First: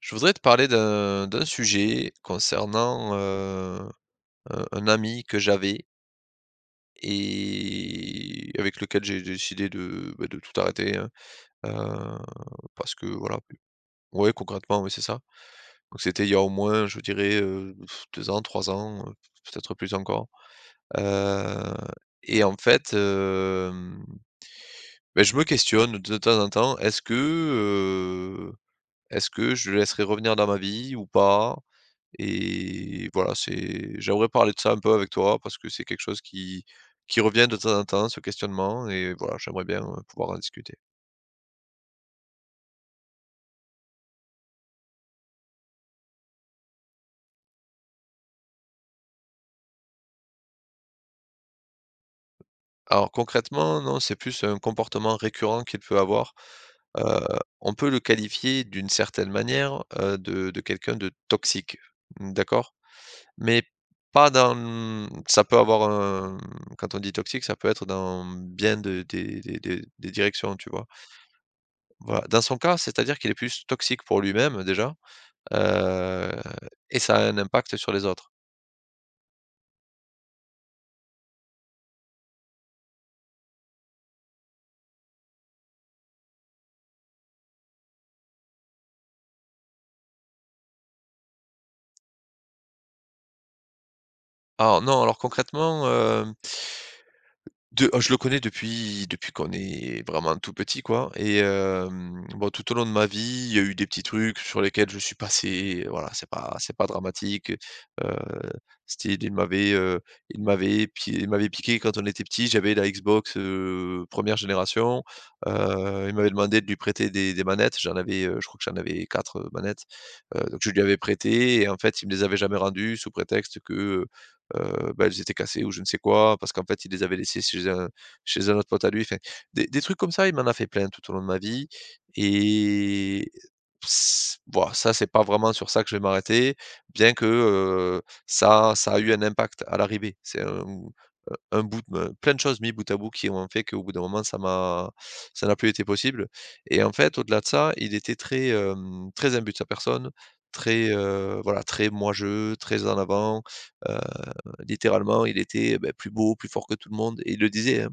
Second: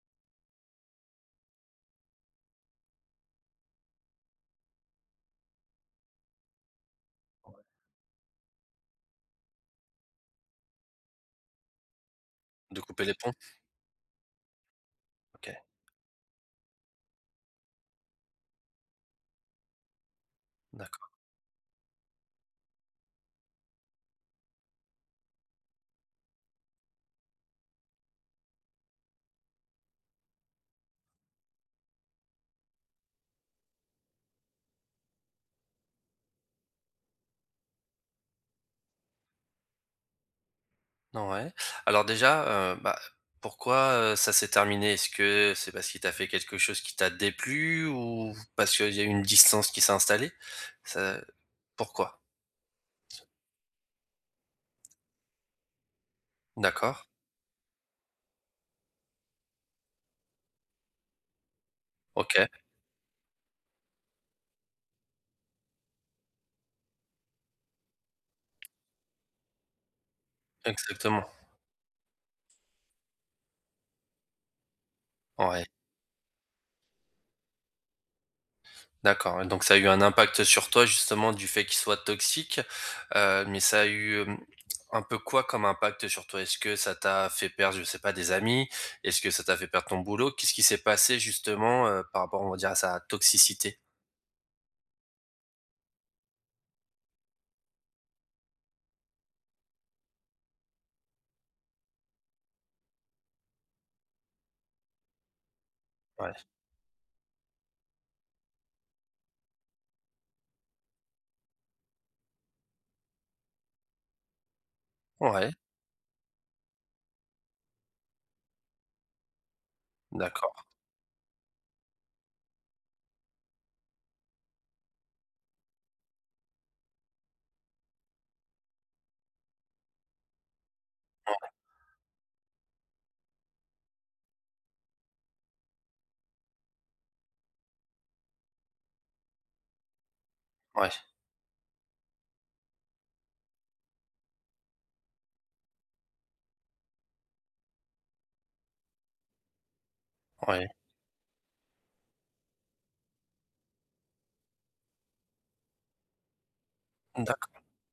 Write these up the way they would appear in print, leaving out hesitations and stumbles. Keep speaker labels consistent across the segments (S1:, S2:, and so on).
S1: Je voudrais te parler d'un sujet concernant, un ami que j'avais et avec lequel j'ai décidé bah, de tout arrêter, hein, heu,
S2: De
S1: parce
S2: couper
S1: que
S2: les ponts?
S1: voilà, ouais, concrètement, oui, c'est ça.
S2: OK,
S1: Donc c'était il y a au moins, je dirais, 2 ans, 3 ans, peut-être plus encore,
S2: d'accord.
S1: heu et en fait, beh, je me questionne de temps en temps. Est-ce que je le laisserai revenir dans ma vie ou pas? Et voilà, c'est j'aimerais parler de ça un peu avec toi parce que c'est quelque chose qui revient de temps en temps, ce questionnement et voilà, j'aimerais bien, pouvoir en discuter.
S2: Non, ouais. Alors déjà, bah, pourquoi, ça s'est terminé? Est-ce que c'est parce qu'il t'a fait quelque chose qui t'a déplu ou parce qu'il y a eu une distance qui s'est installée? Ça pourquoi?
S1: Alors concrètement, non, c'est plus un comportement récurrent qu'il peut avoir.
S2: D'accord.
S1: Heu, on peut le qualifier d'une certaine manière, de quelqu'un de toxique,
S2: OK,
S1: d'accord? Mais pas dans, ça peut avoir un quand on dit toxique, ça peut être dans bien de des directions, tu vois?
S2: exactement.
S1: Voilà, dans son cas, c'est-à-dire qu'il est plus toxique pour lui-même déjà.
S2: Ouais.
S1: Heu et ça a un impact sur les autres.
S2: D'accord, ouais, donc ça a eu un impact sur toi justement du fait qu'il soit toxique, mais ça a eu, un peu quoi comme impact sur toi? Est-ce que ça t'a fait perdre, je sais pas, des amis? Est-ce que ça t'a fait perdre ton boulot? Qu'est-ce qui s'est passé justement, par rapport, on va dire, à sa toxicité?
S1: Alors non, alors concrètement, je le connais depuis qu'on est vraiment tout petit, quoi et bon, tout au long de ma vie, il y a eu des petits trucs sur lesquels je suis passé, voilà, c'est
S2: Ouais,
S1: pas c'est pas dramatique, heu, style, il m'avait piqué quand on était petit, j'avais la Xbox, 1 génération,
S2: ouais,
S1: il m'avait demandé de lui prêter des manettes, j'en avais, je crois que j'en avais 4 manettes, donc
S2: d'accord,
S1: je lui avais prêté et en fait, il me les avait jamais rendues sous prétexte que, bah, elles étaient cassées ou je ne sais quoi, parce qu'en fait, il les avait laissées chez un autre pote à lui, enfin, des trucs comme ça, il m'en a fait plein tout au long de ma vie et s bon, ça, c'est pas vraiment sur ça que je vais m'arrêter, bien que, ça a eu un impact à l'arrivée. C'est un
S2: ouais,
S1: un bout de plein de choses mis bout à bout qui ont fait qu'au bout d'un moment, ça n'a plus été possible et en fait, au-delà de ça, il était très, très imbu de sa personne,
S2: ouais,
S1: très, voilà, très moi-je, très en avant, euh, Littéralement, il était, beh, plus beau, plus fort que tout le monde et il le
S2: d'accord.
S1: disait, hein.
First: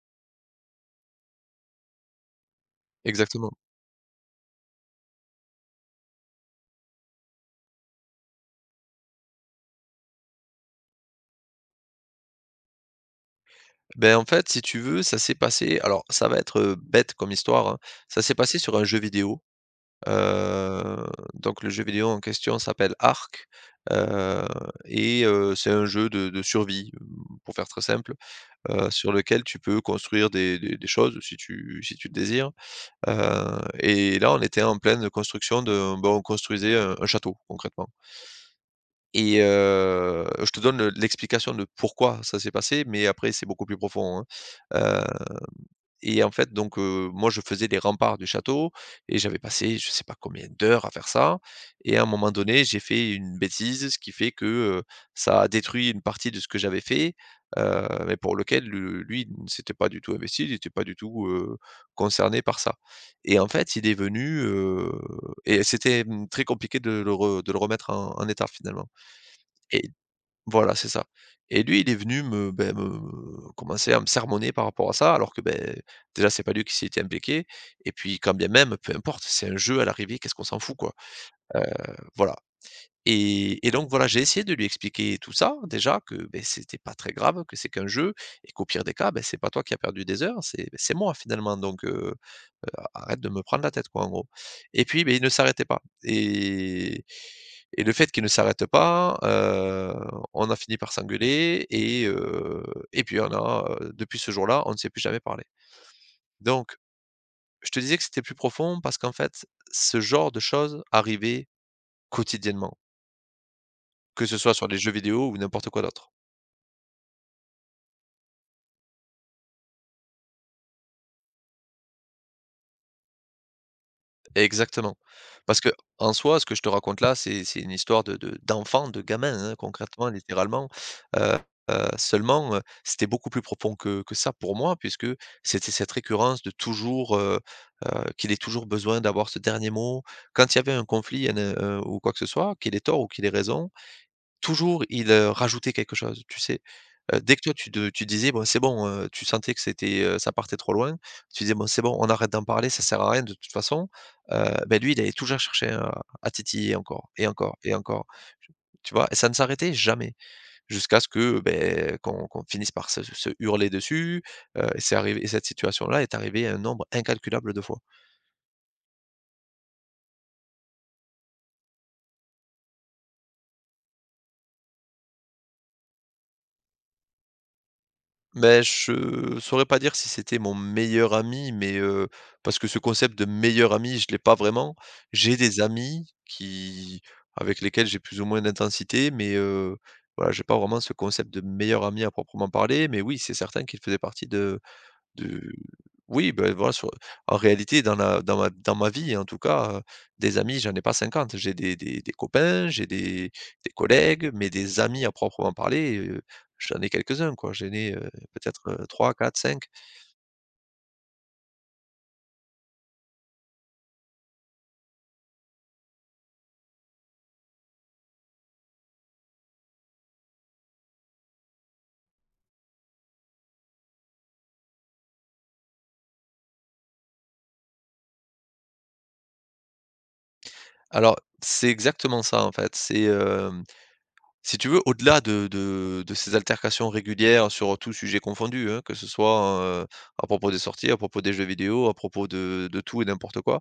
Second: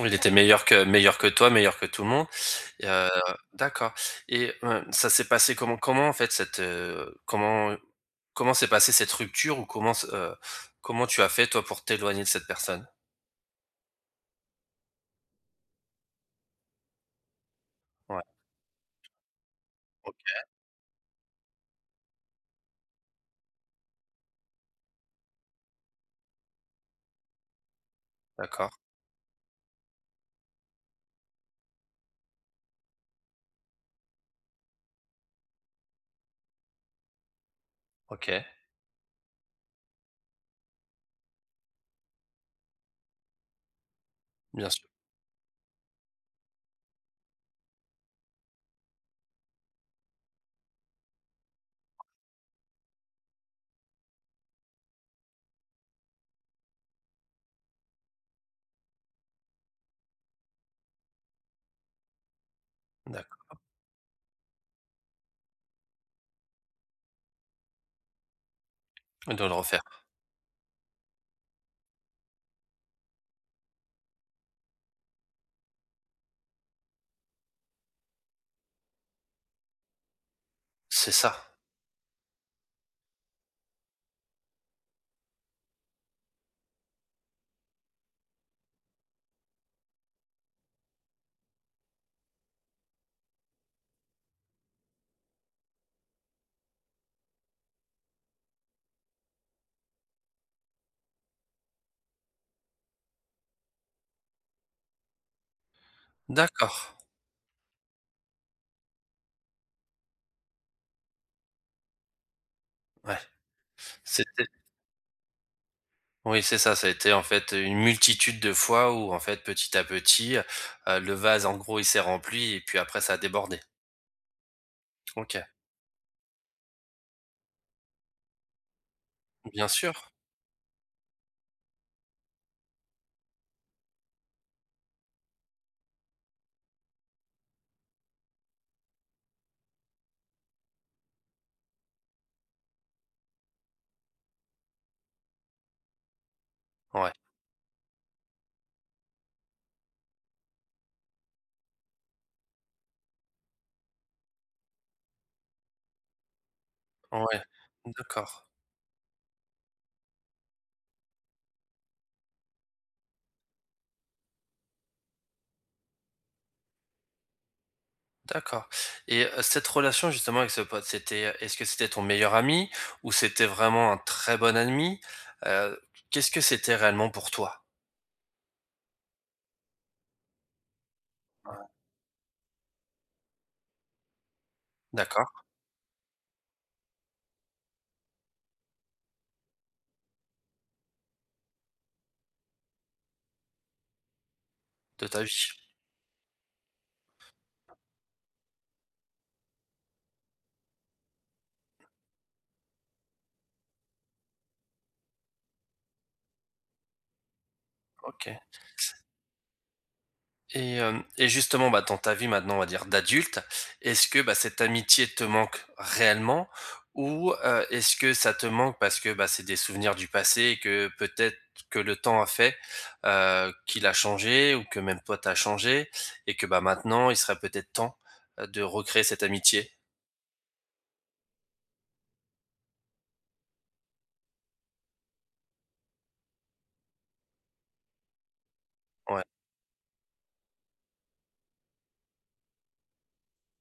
S2: Il était meilleur que toi, meilleur que tout le monde. Et
S1: Exactement.
S2: d'accord. Et ça s'est passé comment? Comment en fait cette, comment comment s'est passée cette rupture ou comment tu as fait toi pour t'éloigner de cette personne?
S1: Ben en fait, si tu veux, ça s'est passé alors ça va être, bête comme histoire, hein. Ça
S2: Ouais,
S1: s'est passé sur un jeu vidéo,
S2: OK,
S1: heu, donc le jeu vidéo en question s'appelle Ark, heu et c'est un jeu de survie, pour faire très simple,
S2: d'accord,
S1: sur lequel tu peux construire des choses si tu le désires, et là, on était en pleine construction de ben, on construisait un château concrètement.
S2: OK,
S1: Et je te donne, l'explication de pourquoi ça s'est passé, mais après c'est beaucoup plus profond, hein.
S2: bien sûr,
S1: Heu et en fait donc moi je faisais les remparts du château et j'avais passé je sais pas combien d'heures à faire ça et à un moment donné, j'ai fait une bêtise, ce qui fait que, ça a détruit une partie de ce que j'avais fait, mais pour lequel le lui il ne s'était pas du tout investi, il était pas du tout, concerné par ça et en
S2: d'accord.
S1: fait, il est venu, et c'était, très compliqué de le re de le remettre en état finalement
S2: Et de le refaire.
S1: et voilà, c'est ça et lui, il est venu beh, me commencer à me sermonner par rapport à ça, alors que, beh, déjà, c'est pas lui qui s'y était impliqué et puis quand bien même, peu importe, c'est un jeu à l'arrivée, qu'est-ce qu'on s'en fout, quoi?
S2: C'est ça,
S1: Heu, voilà et donc voilà, j'ai essayé de lui expliquer tout ça, déjà, que, beh, c'était pas très grave, que c'est qu'un jeu et qu'au pire des cas, beh, c'est pas toi qui as perdu des heures, ben, c'est moi, finalement donc arrête de me prendre la tête quoi en gros et puis ben, il ne s'arrêtait pas et le fait qu'il ne s'arrête pas, on a fini par s'engueuler et puis on a, depuis ce jour-là, on ne s'est plus jamais parlé. Donc
S2: d'accord,
S1: je te disais que c'était plus profond parce qu'en fait, ce genre de choses arrivait quotidiennement,
S2: ouais,
S1: que ce
S2: c'était
S1: soit sur les jeux vidéo ou n'importe quoi d'autre.
S2: oui, c'est ça, ça a été en fait une multitude de fois où en fait petit à petit, le vase en gros il s'est rempli et puis après ça a débordé.
S1: Exactement.
S2: OK,
S1: Parce que en soi, ce que je te raconte là, c'est une histoire de d'enfant, de gamin, hein,
S2: bien
S1: concrètement,
S2: sûr,
S1: littéralement. Heu seulement, c'était beaucoup plus profond que ça pour moi, puisque c'était cette récurrence de toujours, heu, qu'il ait toujours besoin d'avoir ce dernier mot. Quand il y avait un conflit, ou quoi que ce soit, qu'il ait tort ou qu'il ait raison, toujours, il, rajoutait quelque chose, tu sais?
S2: ouais,
S1: Dès que toi tu disais: «Bon, c'est bon», tu sentais que ça partait trop loin, tu disais: «Bon, c'est bon, on arrête d'en parler, ça sert à rien de toute façon», beh, lui, il allait toujours chercher à titiller encore et
S2: ouais,
S1: encore et encore.
S2: d'accord.
S1: Tu vois? Et ça ne s'arrêtait jamais jusqu'à ce que, ben qu'on finisse par se hurler dessus, et c'est arrivé et cette situation-là est arrivée un nombre incalculable de fois.
S2: D'accord. Et cette relation justement avec ce pote, c'était, est-ce que c'était ton meilleur ami ou c'était vraiment un très bon ami? Heu, qu'est-ce que c'était réellement pour toi?
S1: Mais je saurais pas dire si c'était mon meilleur ami, mais parce que ce concept de meilleur ami, je l'ai pas vraiment. J'ai
S2: D'accord,
S1: des amis qui avec lesquels j'ai plus ou moins d'intensité, mais voilà, j'ai pas vraiment ce concept de meilleur ami à proprement parler, mais oui, c'est certain qu'il faisait partie de
S2: de ta
S1: de
S2: vie.
S1: oui, ben voilà, sur en réalité, dans ma vie, en tout cas, des amis, j'en ai pas 50. J'ai des copains, j'ai des collègues, mais des amis à proprement parler, j'en ai quelques-uns, quoi. J'en ai,
S2: OK.
S1: peut-être, trois, quatre, cinq.
S2: Et hem et justement, bah, dans ta vie maintenant, on va dire d'adulte, est-ce que, bah, cette amitié te manque réellement? Ou, est-ce que ça te manque parce que, bah, c'est des souvenirs du passé et que peut-être que le temps a fait, qu'il a changé ou que même toi t'as changé et que, bah, maintenant il serait peut-être temps, de recréer cette amitié?
S1: Alors, c'est exactement ça, en fait. Si tu veux, au-delà de ces altercations régulières sur tous sujets confondus, hein, que ce
S2: Ouais,
S1: soit, à propos des sorties, à propos des jeux vidéo, à propos de tout et n'importe quoi,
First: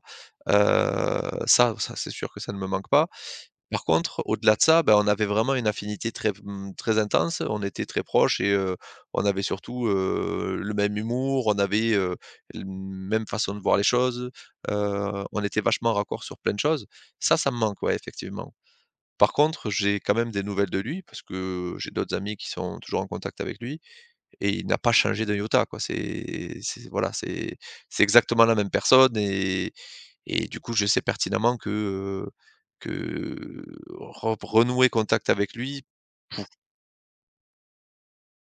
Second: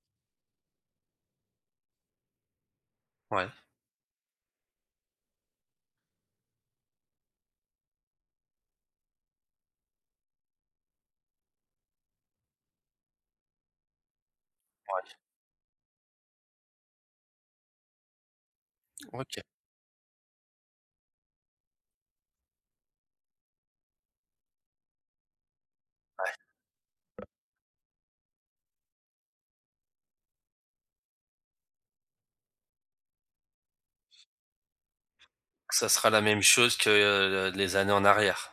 S1: heu, ça c'est sûr que ça ne me manque pas.
S2: ouais, ouais,
S1: Par contre, au-delà de ça, ben on avait vraiment une affinité très intense, on était très proches et on avait surtout, le même humour, on avait, l même façon de voir les choses, on était vachement raccord sur plein de choses. Ça me manque, ouais, effectivement. Par
S2: OK.
S1: contre, j'ai quand même des nouvelles de lui parce que j'ai d'autres amis qui sont toujours en contact avec lui et il n'a pas changé d'un iota, quoi. C'est voilà, c'est exactement la même personne et du coup, je sais pertinemment que re renouer contact avec lui
S2: Ça sera la même
S1: pou
S2: chose que, les années en arrière.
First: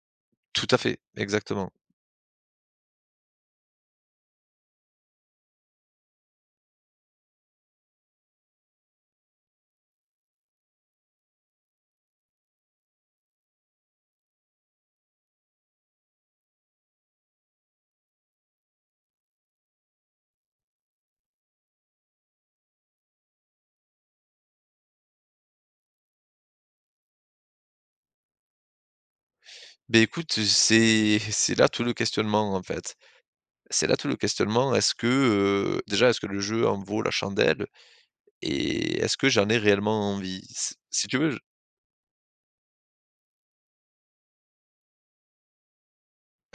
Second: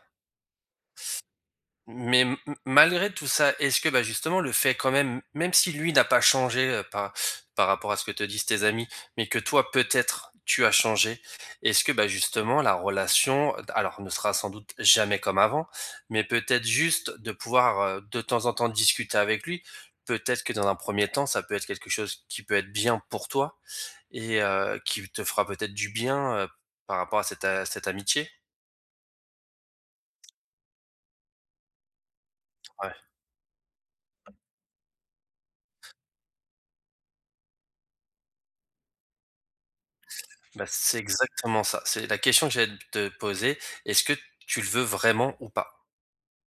S1: tout à fait, exactement.
S2: Mais m malgré tout ça, est-ce que, bah, justement, le fait quand même, même si lui n'a pas changé, par par rapport à ce que te disent tes amis, mais que toi, peut-être, tu as changé, est-ce que, bah, justement, la relation, alors ne sera sans doute jamais comme avant, mais peut-être juste de pouvoir, de temps en temps discuter avec lui, peut-être que dans un premier temps, ça peut être quelque chose qui peut être bien pour toi et qui te fera peut-être du bien, par rapport à cette amitié?
S1: Ben écoute, c'est c'est là tout le questionnement, en
S2: Ouais.
S1: fait. C'est là tout le questionnement. Est-ce que, déjà, est-ce que le jeu en vaut la chandelle et est-ce que j'en ai réellement envie?
S2: Bah,
S1: Si
S2: c'est
S1: si tu veux.
S2: exactement ça. C'est la question que j'allais te poser. Est-ce que tu le veux vraiment ou pas?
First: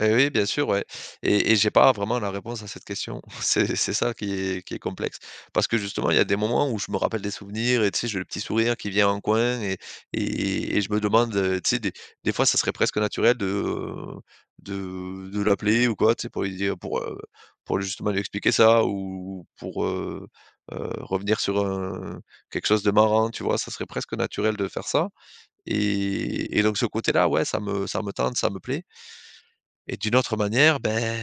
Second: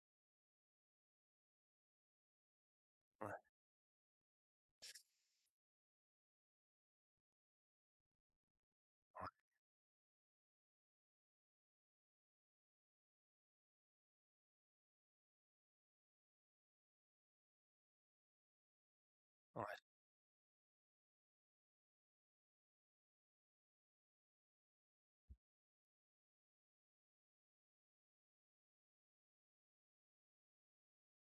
S1: Et oui, bien sûr, ouais et j'ai pas vraiment la réponse à cette question.
S2: Ouais,
S1: C'est ça qui est complexe. Parce que justement, il y a des moments où je me rappelle des souvenirs et tu sais, j'ai le petit sourire qui vient en coin et je me demande, tu sais, des fois, ça serait presque naturel de l'appeler ou quoi, tu sais, pour lui dire pour justement lui expliquer ça ou pour, revenir sur un quelque chose de marrant, tu vois? Ça serait presque naturel de faire ça et donc ce côté-là, ouais, ça me tente, ça me plaît. Et d'une autre manière, ben,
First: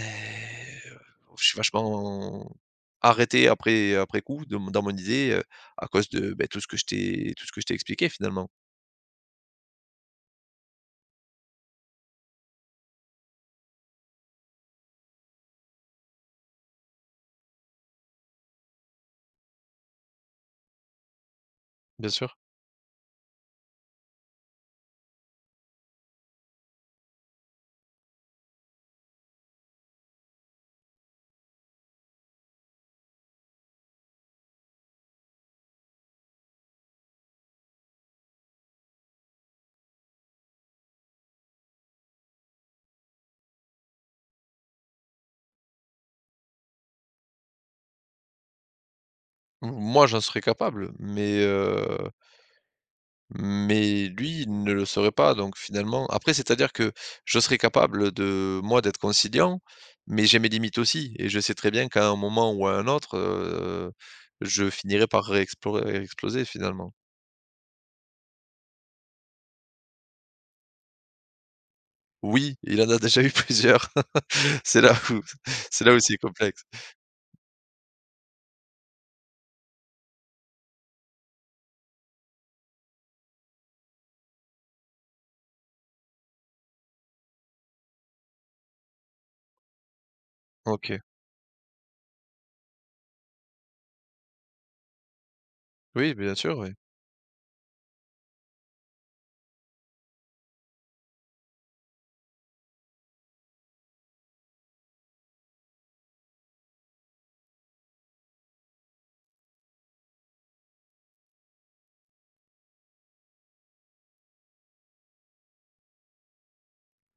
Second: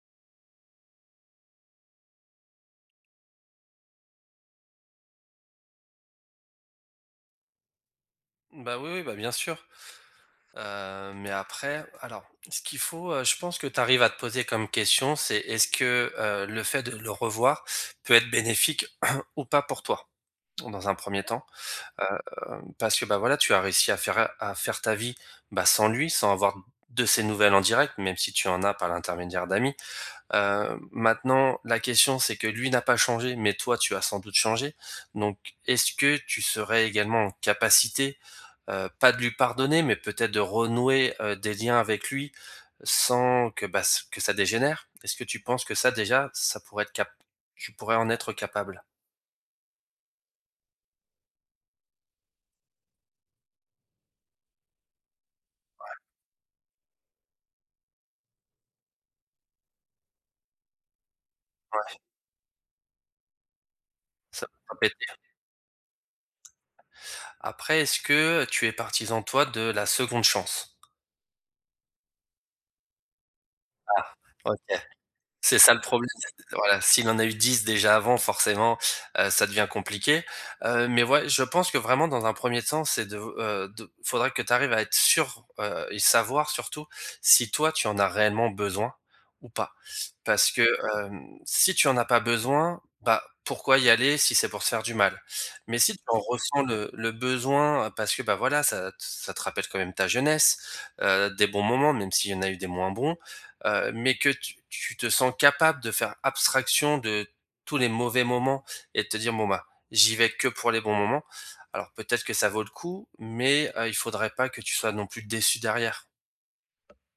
S1: je suis vachement arrêté après coup de mon dans mon idée, à cause de, beh, tout ce que je t'ai expliqué finalement.
S2: ouais. Bah, oui, oui, bah, bien sûr. Mais après, alors, ce qu'il faut, je pense que tu arrives à te poser comme question, c'est est-ce que, le fait de le revoir peut être bénéfique ou pas pour toi? Dans un premier er temps, heu,
S1: Bien sûr.
S2: parce que, bah, voilà, tu as réussi à faire ta vie, bah, sans lui, sans avoir de ses nouvelles en direct, même si tu en as par l'intermédiaire d'amis. Maintenant la question c'est que lui n'a pas changé, mais toi tu as sans doute changé. Donc est-ce que tu serais également en capacité, pas de lui pardonner, mais peut-être de renouer, des liens avec lui sans que, bah, s que ça dégénère? Est-ce que tu penses que ça déjà, ça pourrait être cap tu pourrais en être capable?
S1: M moi, j'en serais capable, mais lui il ne le serait pas donc finalement après c'est-à-dire que je serais capable de moi d'être conciliant, mais j'ai mes limites aussi et je sais très bien
S2: Ouais,
S1: qu'à un moment ou à un autre,
S2: ça
S1: je
S2: peut péter.
S1: finirai par réexplo exploser finalement.
S2: Après est-ce que tu es partisan toi de la seconde chance?
S1: Oui, il en a déjà eu plusieurs.
S2: Ah, OK.
S1: C'est là où
S2: C'est ça le
S1: c'est là où
S2: problème,
S1: c'est complexe.
S2: voilà, s'il en a eu 10 déjà avant forcément, ça devient compliqué, mais ouais, je pense que vraiment dans un premier temps, c'est de, faudrait que tu arrives à être sûr, et savoir surtout si toi tu en as réellement besoin ou pas. Parce que,
S1: OK.
S2: si tu en as pas besoin, bah, pourquoi y aller si c'est pour se faire du mal? Mais si tu
S1: Oui,
S2: en
S1: bien sûr,
S2: ressens
S1: oui.
S2: le besoin parce que, bah, voilà, ça te rappelle quand même ta jeunesse, des bons moments, même s'il y en a eu des moins bons, mais que tu te sens capable de faire abstraction de tous les mauvais moments et de te dire: «Bon, bah, j'y vais que pour les bons moments». Alors peut-être que ça vaut le coup, mais il faudrait pas que tu sois non plus déçu derrière.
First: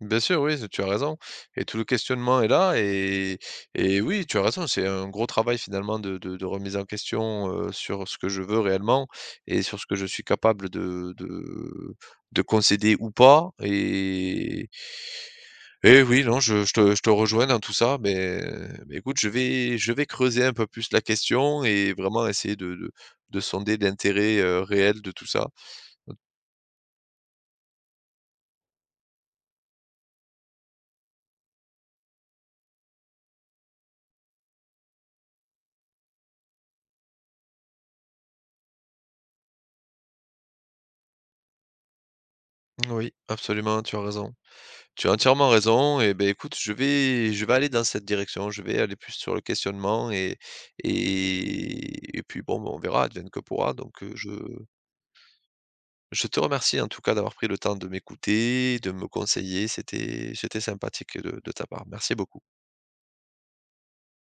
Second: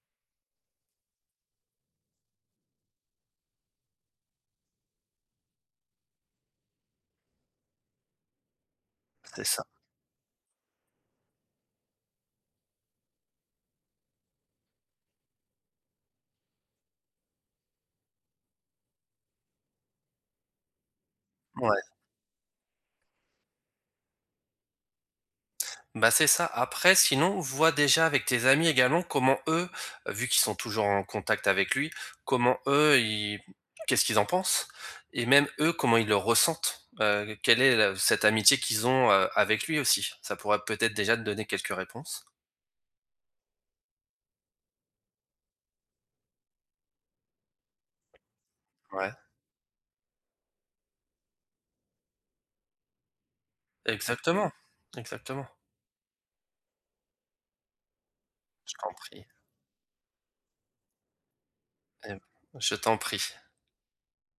S1: Bien sûr, oui, tu as raison et tout le questionnement est là et oui, tu as raison, c'est un gros travail finalement de remise en question, sur ce que je veux réellement
S2: C'est
S1: et
S2: ça.
S1: sur ce que je suis capable de concéder ou pas et oui, non, je te rejoins dans tout ça, mais écoute, je vais creuser un peu plus la question
S2: Ouais.
S1: et vraiment essayer de sonder l'intérêt, réel de tout ça.
S2: Bah, c'est ça. Après, sinon, vois déjà avec tes amis également comment eux, vu qu'ils sont toujours en contact avec lui, comment eux, ils qu'est-ce qu'ils en pensent? Et même eux, comment ils le ressentent? Quelle est la cette amitié qu'ils ont, avec lui aussi? Ça pourrait peut-être déjà te donner quelques réponses.
S1: Oui, absolument, tu as raison. Tu as entièrement raison et ben, écoute, je vais aller dans cette direction, je vais aller
S2: Ouais,
S1: plus sur le questionnement et puis, bon, ben, on verra, advienne que pourra.
S2: OK.
S1: Donc je
S2: Exactement, exactement.
S1: je te remercie en tout cas d'avoir pris le temps de
S2: Je
S1: m'écouter,
S2: t'en
S1: de me
S2: prie,
S1: conseiller, c'était sympathique de ta part.
S2: et
S1: Merci beaucoup.
S2: je t'en prie.